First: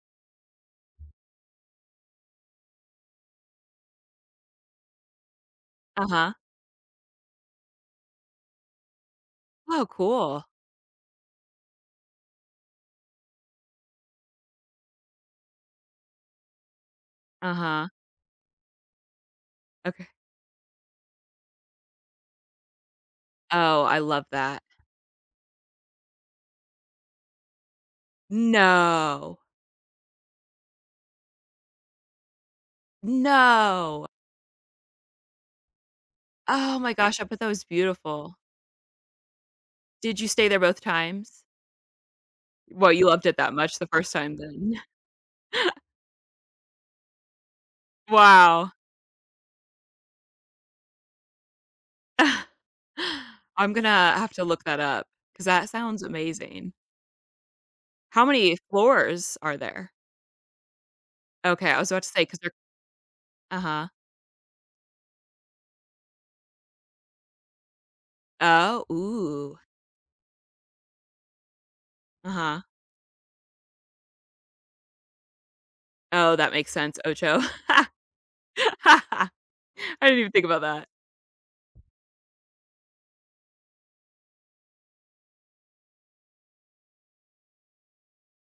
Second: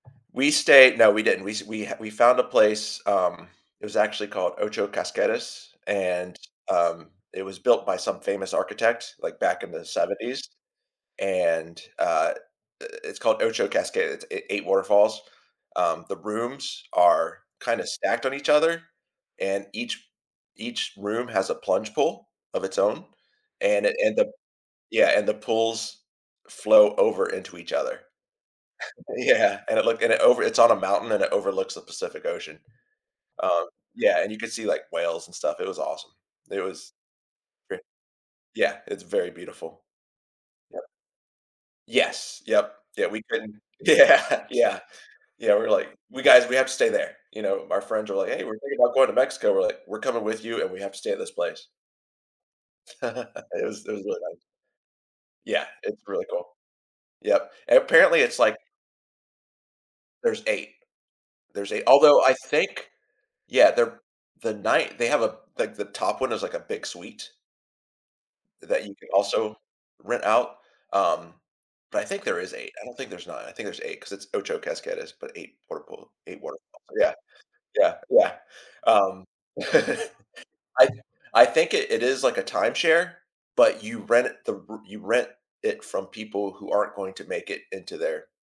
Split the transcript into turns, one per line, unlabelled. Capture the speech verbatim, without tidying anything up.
We stayed no, we didn't, we s we ha we found a place, um it was actually called Ocho Cascadas,
Uh-huh.
and, um, it was built by some famous architect, like, back in the
Oh, cool.
seventies, and, uh, i i it's called Ocho Casca it's eigh eight waterfalls. Um, the rooms are kinda
Uh-huh.
stacked on each other, and
Okay.
each each room has a plunge pool of its own,
Oh,
and it
I
and
love
the
that.
yeah, and the pools flow over into each other.
No.
Yeah, and it looked and it over it's on a mountain, and it overlooks the Pacific Ocean. Um,
No!
yeah, and you could see, like, whales and stuff, it was awesome. It
Oh
was
my gosh, I bet that was
re
beautiful.
Yeah, it's very beautiful.
Did you stay there both
Yep.
times?
Yes, yep.
Well, you
Yeah, we
loved it that
couldn't
much the first time,
yeah,
then
yeah. Yeah, we were like we "Guys, we have to stay there," you know? Our friends are like, "Hey, we're
Wow.
thinking about going to Mexico." We're like, "We're coming with you, and we have to stay at this place." It
I'm
was it was
gonna
really
have
nice.
to look that up, 'cause
Yeah,
that
it's
sounds
really cool.
amazing.
Yep. And apparently,
How
it's like
many floors are there?
There's eight.
Okay,
There's
I
eight
was about to
although,
say,
I
'cause they're
think yeah,
Uh-huh.
they're the night they have a like, the top one is, like, a big suite
Oh
that you can also
Ooh.
rent out, um, but I think there is
Uh-huh.
eight, I don't think there's nine, I think there's eight, 'cause it's Ocho Cascadas, but eight water pool
Oh,
eight
that
waterfalls,
makes sense,
yeah.
ocho.
Yeah, yeah. Um
I didn't even think about
I
that.
th I think it it is like a timeshare, but you rent it the r you rent it from people who aren't going to make it into their